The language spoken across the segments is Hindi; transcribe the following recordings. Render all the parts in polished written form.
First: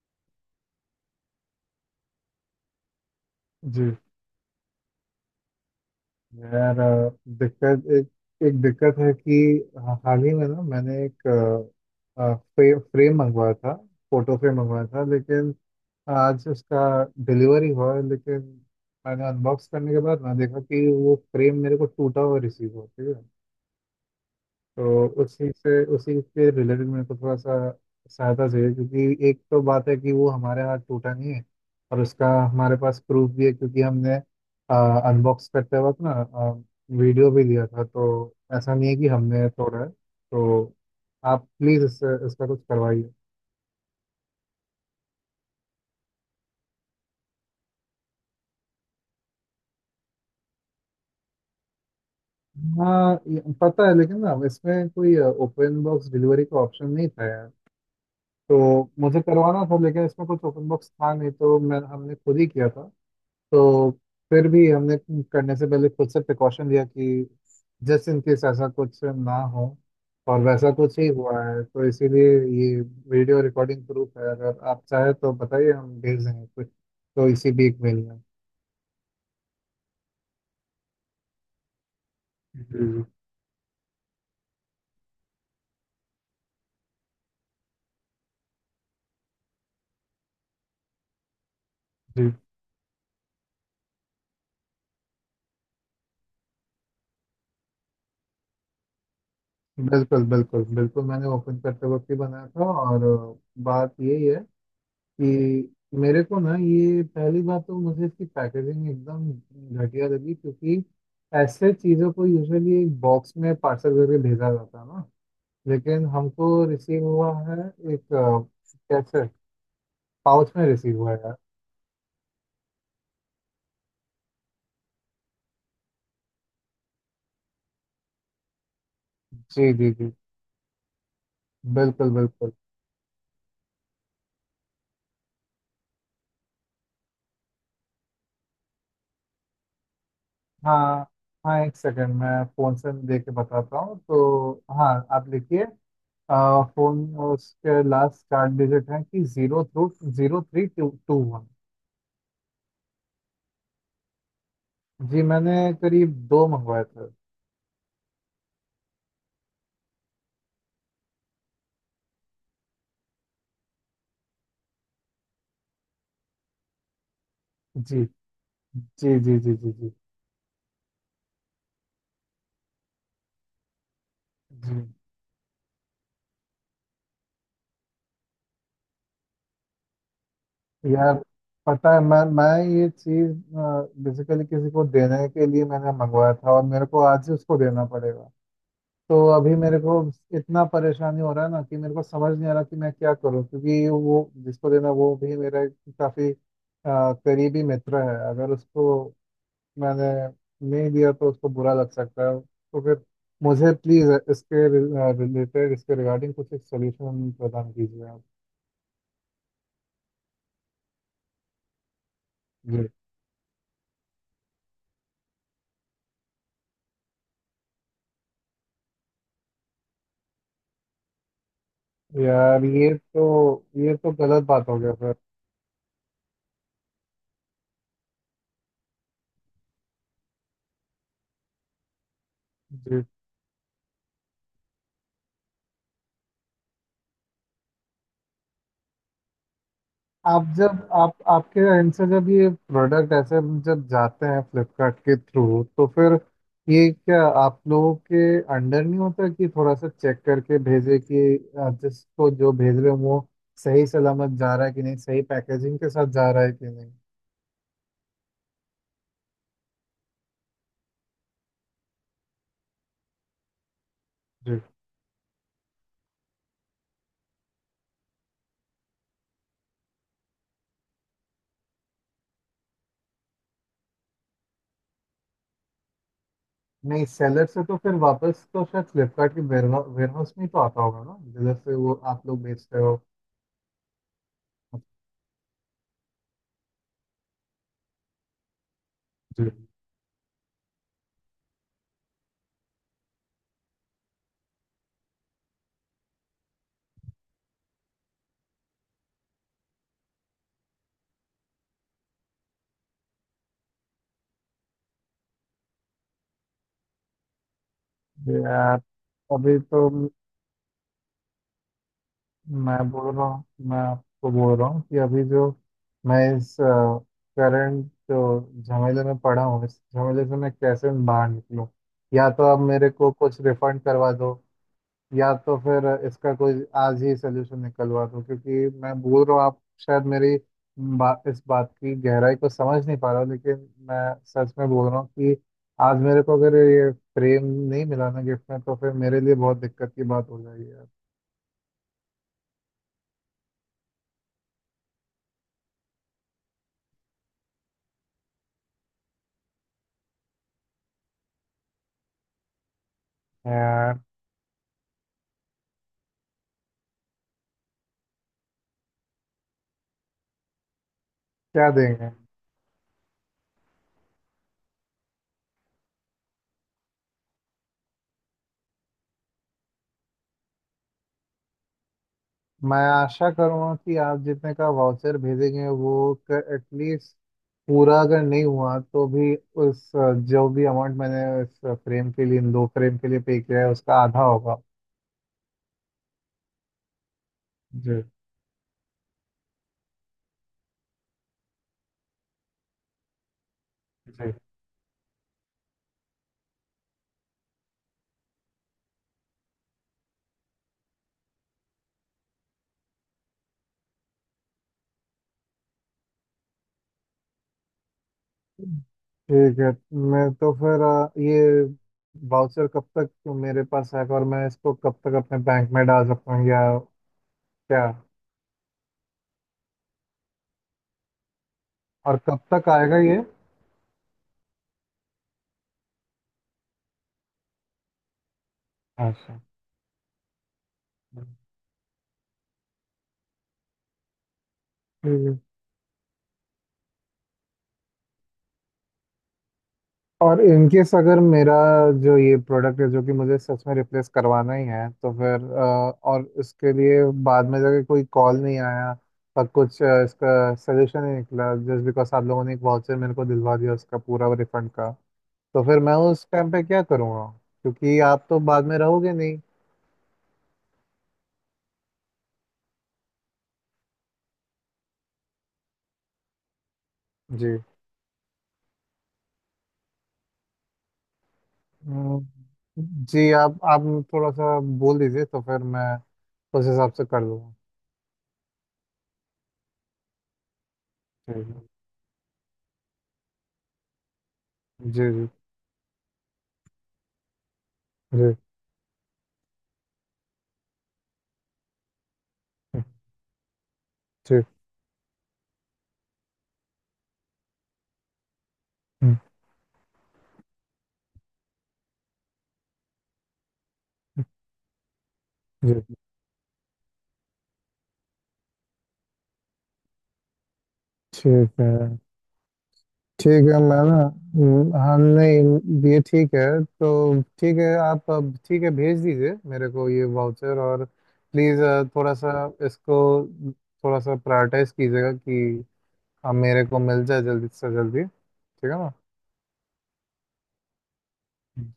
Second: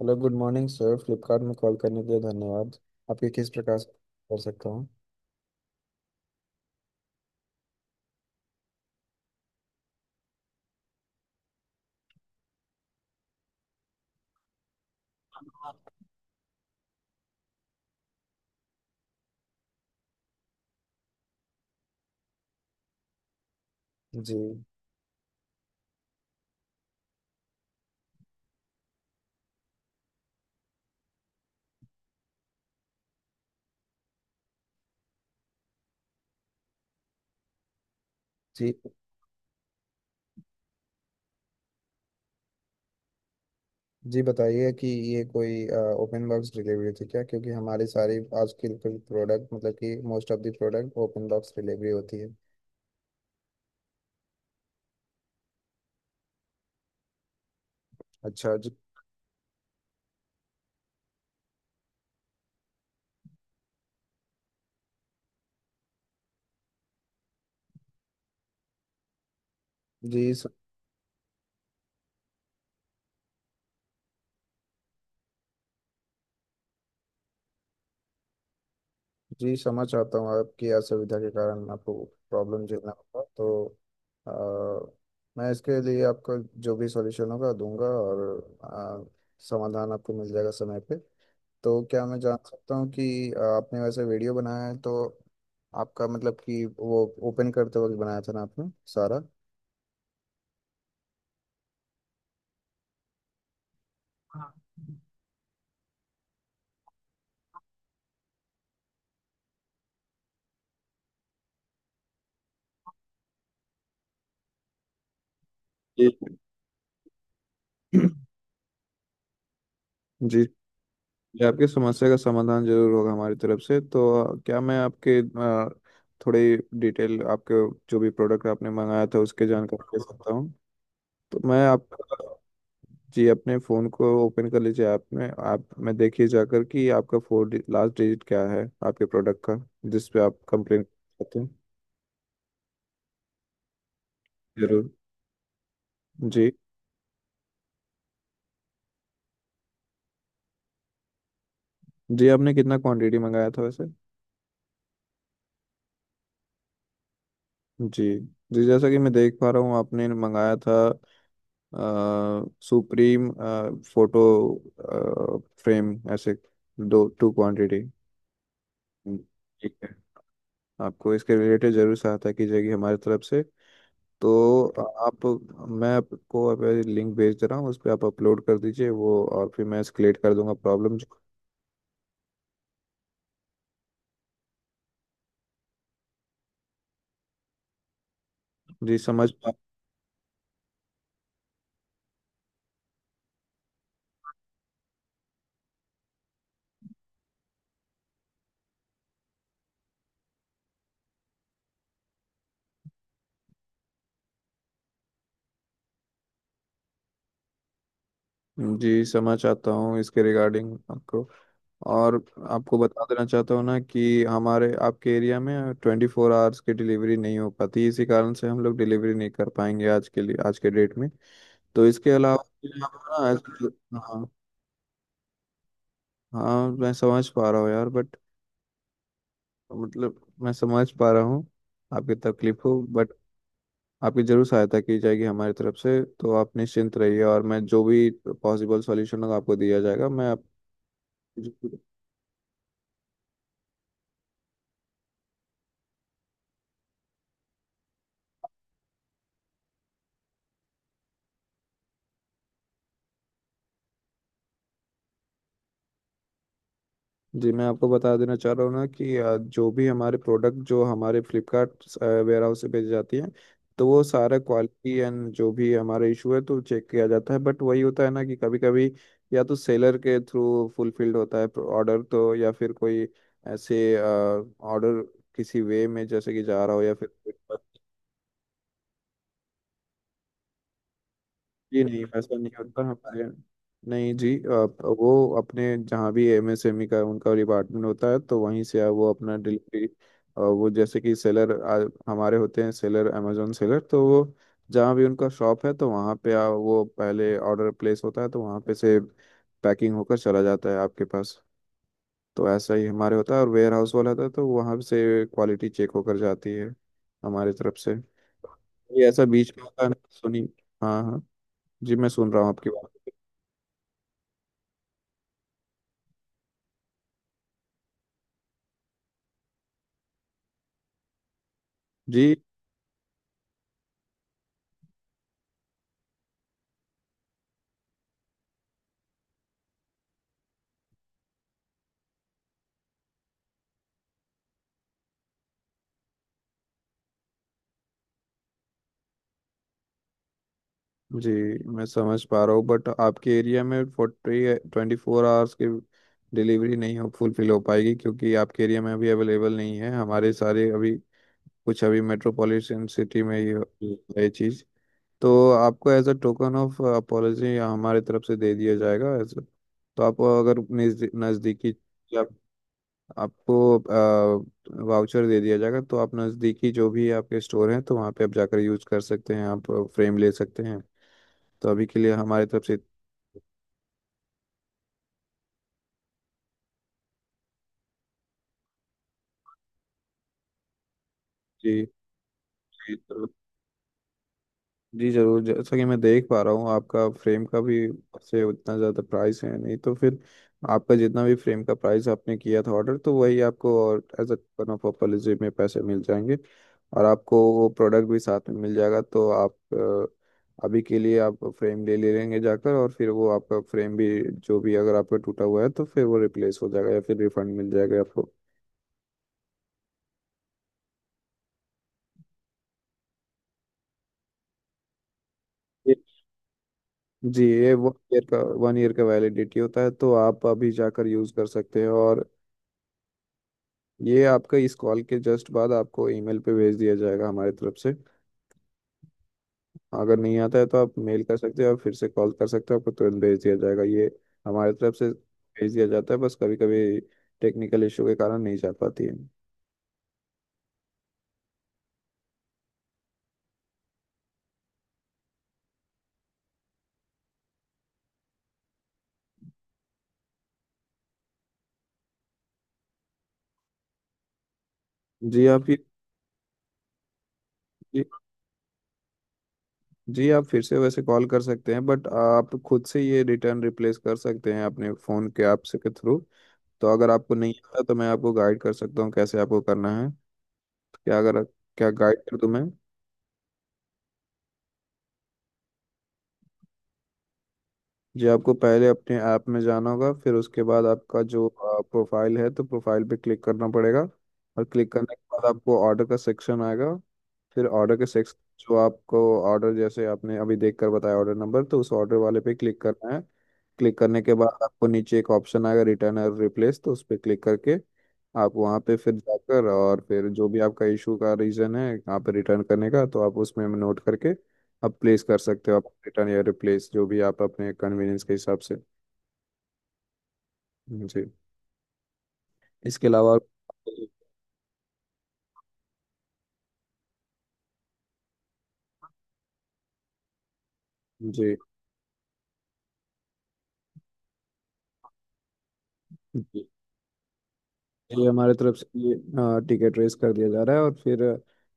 Hello good morning sir, Flipkart में कॉल करने के लिए धन्यवाद। आपके किस प्रकार से जी। कर सकता हूँ? यार, दिक्कत एक एक दिक्कत है कि हाल ही में ना मैंने एक फ्रेम मंगवाया था। फोटो फ्रेम मंगवाया था, लेकिन आज उसका डिलीवरी हुआ है, लेकिन मैंने अनबॉक्स करने के बाद ना देखा कि वो फ्रेम मेरे को टूटा हुआ रिसीव हुआ। ठीक है, जी। तो उसी के रिलेटेड मेरे को थोड़ा सा सहायता चाहिए, क्योंकि एक तो बात है कि वो हमारे हाथ टूटा नहीं है, और उसका हमारे पास प्रूफ भी है क्योंकि हमने अनबॉक्स करते वक्त ना वीडियो भी लिया था। तो जी। ऐसा नहीं है कि हमने तोड़ा है, तो आप प्लीज़ इससे इसका कुछ करवाइए। जी बताइए कि ये कोई ओपन बॉक्स डिलीवरी थी क्या? क्योंकि हमारी सारी आजकल के प्रोडक्ट मतलब कि most of the product open box delivery होती है। हाँ, ये पता है, लेकिन ना इसमें कोई ओपन बॉक्स डिलीवरी का ऑप्शन नहीं था, यार। अच्छा तो जी। मुझे करवाना था, लेकिन इसमें कुछ ओपन बॉक्स था नहीं, तो मैं हमने खुद ही किया था। तो फिर भी हमने करने से पहले खुद से प्रिकॉशन लिया कि जस्ट इन केस ऐसा कुछ ना हो, जी और स- वैसा कुछ ही हुआ है, तो इसीलिए ये वीडियो रिकॉर्डिंग प्रूफ है। अगर आप चाहे तो बताइए, हम भेज देंगे कुछ तो इसी भी एक मेल में। जी समझ चाहता हूँ, आपकी असुविधा के कारण आपको प्रॉब्लम झेलना जी। होगा। तो अ, मैं इसके लिए आपको जो भी सॉल्यूशन होगा दूंगा और अ, समाधान आपको मिल जाएगा समय पे। तो क्या मैं जी, जान सकता हूँ कि आपने वैसे वीडियो बनाया है तो आपका मतलब कि वो ओपन करते वक्त बनाया था ना आपने सारा? बिल्कुल बिल्कुल बिल्कुल, मैंने ओपन करते वक्त ही बनाया था। और बात यही है कि मेरे को ना, ये पहली बात, तो मुझे इसकी पैकेजिंग एकदम घटिया लगी, क्योंकि ऐसे चीज़ों को यूजुअली एक बॉक्स में पार्सल करके भेजा जाता है ना, लेकिन जी। हमको रिसीव हुआ है एक कैसे जी। पाउच में रिसीव हुआ है, यार। जी, आपकी समस्या का समाधान जरूर होगा हमारी तरफ से। तो क्या मैं आपके थोड़ी डिटेल, आपके जो भी प्रोडक्ट आपने मंगाया था उसके जी जी जानकारी दे जी, सकता हूँ? तो मैं आप बिल्कुल बिल्कुल। जी अपने फ़ोन को ओपन कर लीजिए, ऐप में आप में देखिए जाकर कि आपका 4 लास्ट डिजिट क्या है आपके प्रोडक्ट का, जिस पे आप कंप्लेन हाँ करते हैं। हाँ, एक सेकंड, मैं फ़ोन से दे के बताता हूँ तो। जरूर। हाँ, आप लिखिए। जी। फ़ोन उसके लास्ट चार डिजिट हैं कि zero three two two one. जी आपने कितना क्वांटिटी मंगाया था वैसे? जी, मैंने करीब दो मंगवाए थे। जी। जी जैसा कि मैं देख पा रहा हूँ, आपने मंगाया था सुप्रीम फोटो फ्रेम, ऐसे 2 क्वांटिटी। जी जी जी जी जी। ठीक है, जी। आपको इसके रिलेटेड जरूर सहायता की जाएगी हमारी तरफ से। तो जी, आप, मैं आपको अब लिंक भेज दे रहा हूँ, उस पर आप अपलोड कर दीजिए वो और फिर मैं एस्केलेट कर दूंगा प्रॉब्लम। यार, पता है, मैं ये चीज़ बेसिकली किसी को देने के लिए मैंने मंगवाया था, और मेरे को आज ही उसको देना पड़ेगा। जी तो समझ पा- अभी मेरे को इतना परेशानी हो रहा है ना कि मेरे को समझ नहीं आ रहा कि मैं क्या करूं, क्योंकि वो जिसको देना वो भी मेरा एक काफी करीबी मित्र है। अगर उसको मैंने नहीं दिया तो उसको बुरा लग सकता है, तो फिर मुझे प्लीज़ इसके रिगार्डिंग कुछ एक सोल्यूशन प्रदान कीजिए आप। जी समझ आता हूँ इसके रिगार्डिंग आपको। और आपको जी, बता देना चाहता हूँ ना कि हमारे आपके एरिया में 24 आवर्स की डिलीवरी नहीं हो पाती, इसी कारण से हम लोग डिलीवरी नहीं कर पाएंगे आज के लिए, आज के डेट में। तो इसके अलावा आप यार, ये ना तो ऐसे- ये तो हाँ। गलत बात हो गया, सर। हाँ मैं समझ पा रहा हूँ यार, बट मतलब मैं समझ पा रहा हूँ आपकी तकलीफ हो, जी, बट आपकी जरूर सहायता की जाएगी हमारी तरफ से। तो आप निश्चिंत रहिए और मैं जो भी पॉसिबल सॉल्यूशन होगा आपको दिया जाएगा। मैं आप आप, जब आप आपके एंड से जब ये प्रोडक्ट ऐसे जब जाते हैं फ्लिपकार्ट के थ्रू, तो फिर ये क्या आप लोगों के अंडर नहीं होता कि थोड़ा सा चेक करके भेजे कि जिसको जो भेज रहे हो वो सही सलामत जा रहा है कि नहीं, सही पैकेजिंग के साथ जा रहा है कि नहीं। जी मैं आपको बता देना चाह रहा हूँ ना कि जो भी हमारे प्रोडक्ट जो हमारे फ्लिपकार्ट वेयर हाउस से भेजी जाती हैं तो वो सारा जी क्वालिटी एंड जो भी हमारा इशू है तो चेक किया जाता है। बट वही होता है ना कि कभी कभी या तो सेलर के थ्रू फुलफिल्ड होता है ऑर्डर, तो या फिर कोई ऐसे ऑर्डर किसी वे में जैसे कि जा रहा हो या नहीं, फिर सेलर से तो फिर वापस तो शायद फ्लिपकार्ट के वेयर हाउस में ही तो आता होगा ना, जिधर से जी वो नहीं, आप ऐसा लोग नहीं बेचते होता हो। हमारे यहाँ। नहीं जी, आप वो अपने जहाँ भी एमएसएमई का उनका डिपार्टमेंट होता है तो वहीं से आप वो अपना जी। डिलीवरी, वो जैसे कि सेलर हमारे होते हैं, सेलर अमेजोन सेलर, तो वो जहाँ भी उनका शॉप है तो वहाँ पे वो पहले ऑर्डर प्लेस होता है तो वहाँ पे से पैकिंग होकर चला जाता है आपके पास। तो ऐसा ही हमारे होता है, और वेयर हाउस वाला था तो वहाँ से क्वालिटी चेक होकर जाती है हमारे तरफ से। जी, यार, ये ऐसा बीच अभी में होता है तो ना, सुनी। हाँ हाँ, जी मैं सुन रहा हूँ आपकी मैं बात। बोल रहा हूँ मैं आपको बोल रहा हूँ कि अभी जो मैं इस करंट जो झमेले में पड़ा हूँ, इस झमेले से मैं कैसे बाहर निकलूँ। जी। या तो आप मेरे को कुछ रिफंड करवा दो, या तो फिर इसका कोई आज ही सोल्यूशन निकलवा दो, क्योंकि मैं बोल रहा हूँ आप शायद मेरी इस बात की गहराई को समझ नहीं पा रहा हो, लेकिन मैं सच में बोल रहा हूँ कि आज मेरे को अगर ये फ्रेम नहीं मिला ना गिफ्ट में, तो फिर मेरे लिए बहुत दिक्कत की बात हो जाएगी, यार। जी मैं समझ पा रहा हूँ बट आपके एरिया में फोर्टी ट्वेंटी फोर आवर्स की डिलीवरी नहीं हो, फुलफिल हो पाएगी, क्योंकि आपके एरिया में अभी अवेलेबल नहीं है हमारे सारे अभी कुछ, अभी मेट्रोपॉलिटन सिटी में ये यार, है ये चीज़। तो आपको as a token of apology हमारे तरफ से दे दिया जाएगा एज। तो आप अगर क्या नज़दीकी, देंगे? आपको वाउचर दे दिया जाएगा तो आप नज़दीकी जो भी आपके स्टोर हैं तो वहाँ पे आप जाकर यूज़ कर सकते हैं, आप फ्रेम ले सकते हैं। तो अभी के लिए हमारी तरफ से मैं आशा करूँगा कि आप जितने का वाउचर भेजेंगे, वो एटलीस्ट, पूरा अगर नहीं हुआ तो भी, उस जो भी अमाउंट मैंने इस जी। फ्रेम के लिए, इन दो जी। फ्रेम के लिए पे किया है, उसका आधा होगा। जी जरूर, जैसा कि मैं देख पा रहा हूँ आपका फ्रेम का भी जी। से उतना ज़्यादा प्राइस है नहीं, तो फिर आपका जितना भी फ्रेम का प्राइस आपने किया था ऑर्डर तो वही आपको और एज जी, अ कूपन ऑफ पॉपुलरिज्म में पैसे मिल जाएंगे और आपको वो प्रोडक्ट भी साथ में मिल जाएगा। तो आप अभी के लिए आप फ्रेम ले ले लेंगे जाकर और फिर वो आपका फ्रेम भी जो भी अगर आपका टूटा हुआ है तो फिर वो रिप्लेस हो जाएगा या फिर रिफंड मिल जाएगा आपको। ठीक है। मैं तो फिर ये वाउचर कब तक मेरे पास है, और मैं इसको कब तक अपने बैंक में ये- डाल सकता हूँ, या जी ये क्या? वन ईयर का वैलिडिटी होता है तो आप अभी जाकर यूज़ कर सकते हैं। और और कब तक आएगा ये? ये आपका इस कॉल के जस्ट बाद आपको ईमेल पे भेज दिया जाएगा हमारी तरफ से। अच्छा, अगर नहीं आता है तो आप मेल कर सकते हो और फिर से कॉल कर सकते हो, आपको तुरंत भेज दिया जाएगा ये, हमारी तरफ से ठीक है। भेज दिया जाता है, बस कभी कभी टेक्निकल इशू के कारण नहीं जा पाती है। और इन केस अगर मेरा जो ये प्रोडक्ट है जो कि मुझे सच में रिप्लेस करवाना ही है, तो फिर और इसके लिए बाद में जाके कोई कॉल नहीं आया और कुछ इसका सजेशन नहीं निकला, जस्ट बिकॉज आप लोगों ने एक वाउचर मेरे को दिलवा दिया उसका पूरा रिफंड का, जी तो आप ये फिर मैं उस टाइम पे क्या करूँगा, क्योंकि जी, आप तो बाद में रहोगे नहीं। जी आप फिर से वैसे कॉल कर सकते हैं बट आप खुद से ये रिटर्न रिप्लेस कर सकते हैं अपने फ़ोन के ऐप से के थ्रू। तो अगर आपको नहीं जी। आता तो मैं आपको गाइड कर सकता हूँ कैसे आपको करना है। क्या अगर, क्या गाइड हम्म। कर दूँ मैं? जी, आप थोड़ा सा बोल दीजिए तो फिर मैं उस हिसाब से कर लूँगा। जी, आपको पहले अपने ऐप में जाना होगा, फिर उसके बाद आपका ठीक जो है। प्रोफाइल है तो प्रोफाइल पे क्लिक करना पड़ेगा। और क्लिक जी करने के जी बाद आपको ऑर्डर का सेक्शन आएगा, फिर ऑर्डर के जी। सेक्शन जो आपको ऑर्डर जैसे आपने अभी देख कर बताया ऑर्डर नंबर, तो उस ऑर्डर वाले पे क्लिक करना है। क्लिक करने के ठीक। बाद आपको नीचे एक ऑप्शन आएगा रिटर्न और रिप्लेस, तो उस पर क्लिक करके आप वहाँ पे फिर हम्म। जाकर और फिर जो भी आपका इशू का रीज़न है यहाँ पे रिटर्न करने का तो आप उसमें नोट करके आप प्लेस कर सकते हो, आप जी, रिटर्न या रिप्लेस जो भी आप अपने कन्वीनियंस के हिसाब से। जी। ठीक है। इसके अलावा ठीक है, मैं ना, हाँ, नहीं, ये ठीक है, तो ठीक है, आप अब, ठीक है, भेज दीजिए मेरे को ये वाउचर। और जी। प्लीज़ थोड़ा सा इसको थोड़ा सा प्रायोरिटाइज कीजिएगा कि अब मेरे जी को मिल जाए जल्दी से जल्दी। ये हमारे ठीक तरफ है से ना? ये टिकट रेस कर दिया जा रहा है और फिर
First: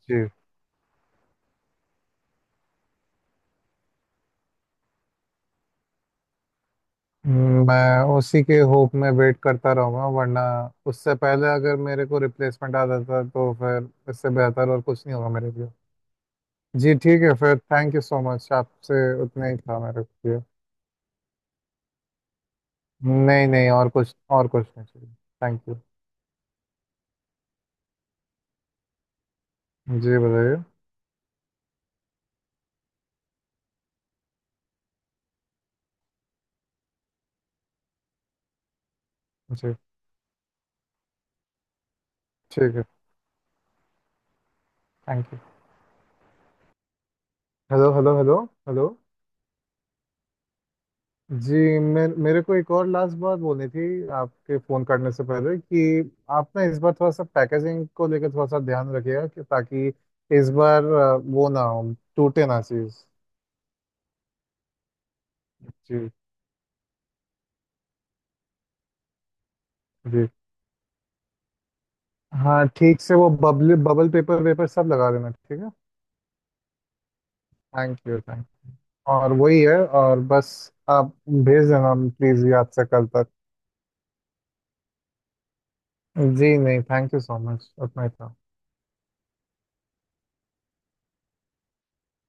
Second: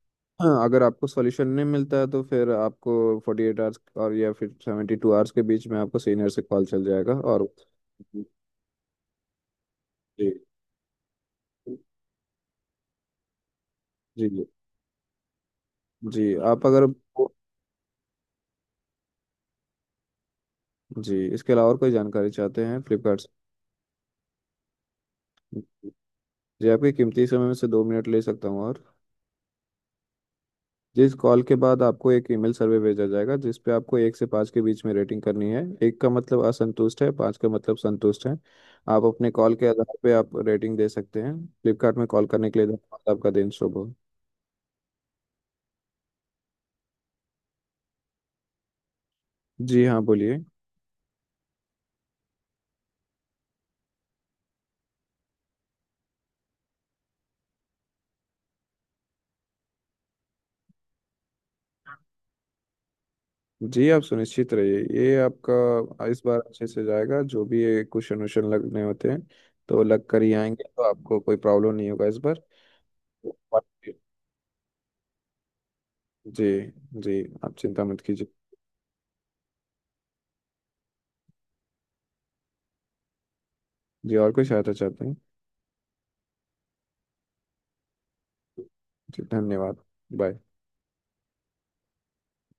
जी। अगर आपको सॉल्यूशन नहीं मिलता है तो फिर आपको 48 आवर्स और या फिर 72 आवर्स के बीच में आपको सीनियर से कॉल चल जाएगा। और मैं जी। उसी के होप में वेट करता रहूँगा, वरना उससे पहले अगर मेरे को रिप्लेसमेंट आ जाता तो फिर जी इससे जी। बेहतर और कुछ नहीं होगा मेरे लिए। जी, आप अगर जी, ठीक है, फिर थैंक यू सो मच, आपसे उतना ही था मेरे लिए। जी, इसके अलावा और कोई जानकारी चाहते हैं फ्लिपकार्ट नहीं नहीं, और कुछ नहीं चाहिए। से? Thank you. जी आपके कीमती समय में से 2 मिनट ले सकता हूँ? और जी, बताइए। जिस कॉल के बाद आपको एक ईमेल सर्वे भेजा जाएगा जिस पे आपको 1 से 5 के बीच में रेटिंग करनी है। एक का मतलब असंतुष्ट है, पाँच का मतलब संतुष्ट है। आप अपने कॉल के जी, आधार पे आप रेटिंग दे सकते हैं। फ्लिपकार्ट में कॉल करने के लिए ठीक है। धन्यवाद, आपका दिन शुभ हो। Thank you. Hello hello hello. Hello. जी हाँ बोलिए। जी, मैं, मेरे को एक और लास्ट बात बोलनी थी आपके फ़ोन करने से पहले, कि आप ना इस बार थोड़ा सा पैकेजिंग को लेकर थोड़ा सा ध्यान रखिएगा, कि ताकि इस बार वो ना हो, टूटे ना चीज़। जी आप सुनिश्चित रहिए, ये आपका इस जी। बार अच्छे से जाएगा, जो भी ये क्वेश्चन वोशन लगने होते हैं तो लग कर ही जी, आएंगे, तो आपको कोई प्रॉब्लम नहीं होगा इस बार। हाँ, ठीक से वो बबल बबल पेपर वेपर सब लगा देना, ठीक है। जी। जी आप चिंता मत थैंक कीजिए। यू। थैंक और वही है, और बस, आप भेज देना प्लीज़ याद से कल तक। जी और कोई सहायता चाहते हैं? जी नहीं, थैंक यू सो मच, उतना ही था। जी धन्यवाद। बाय।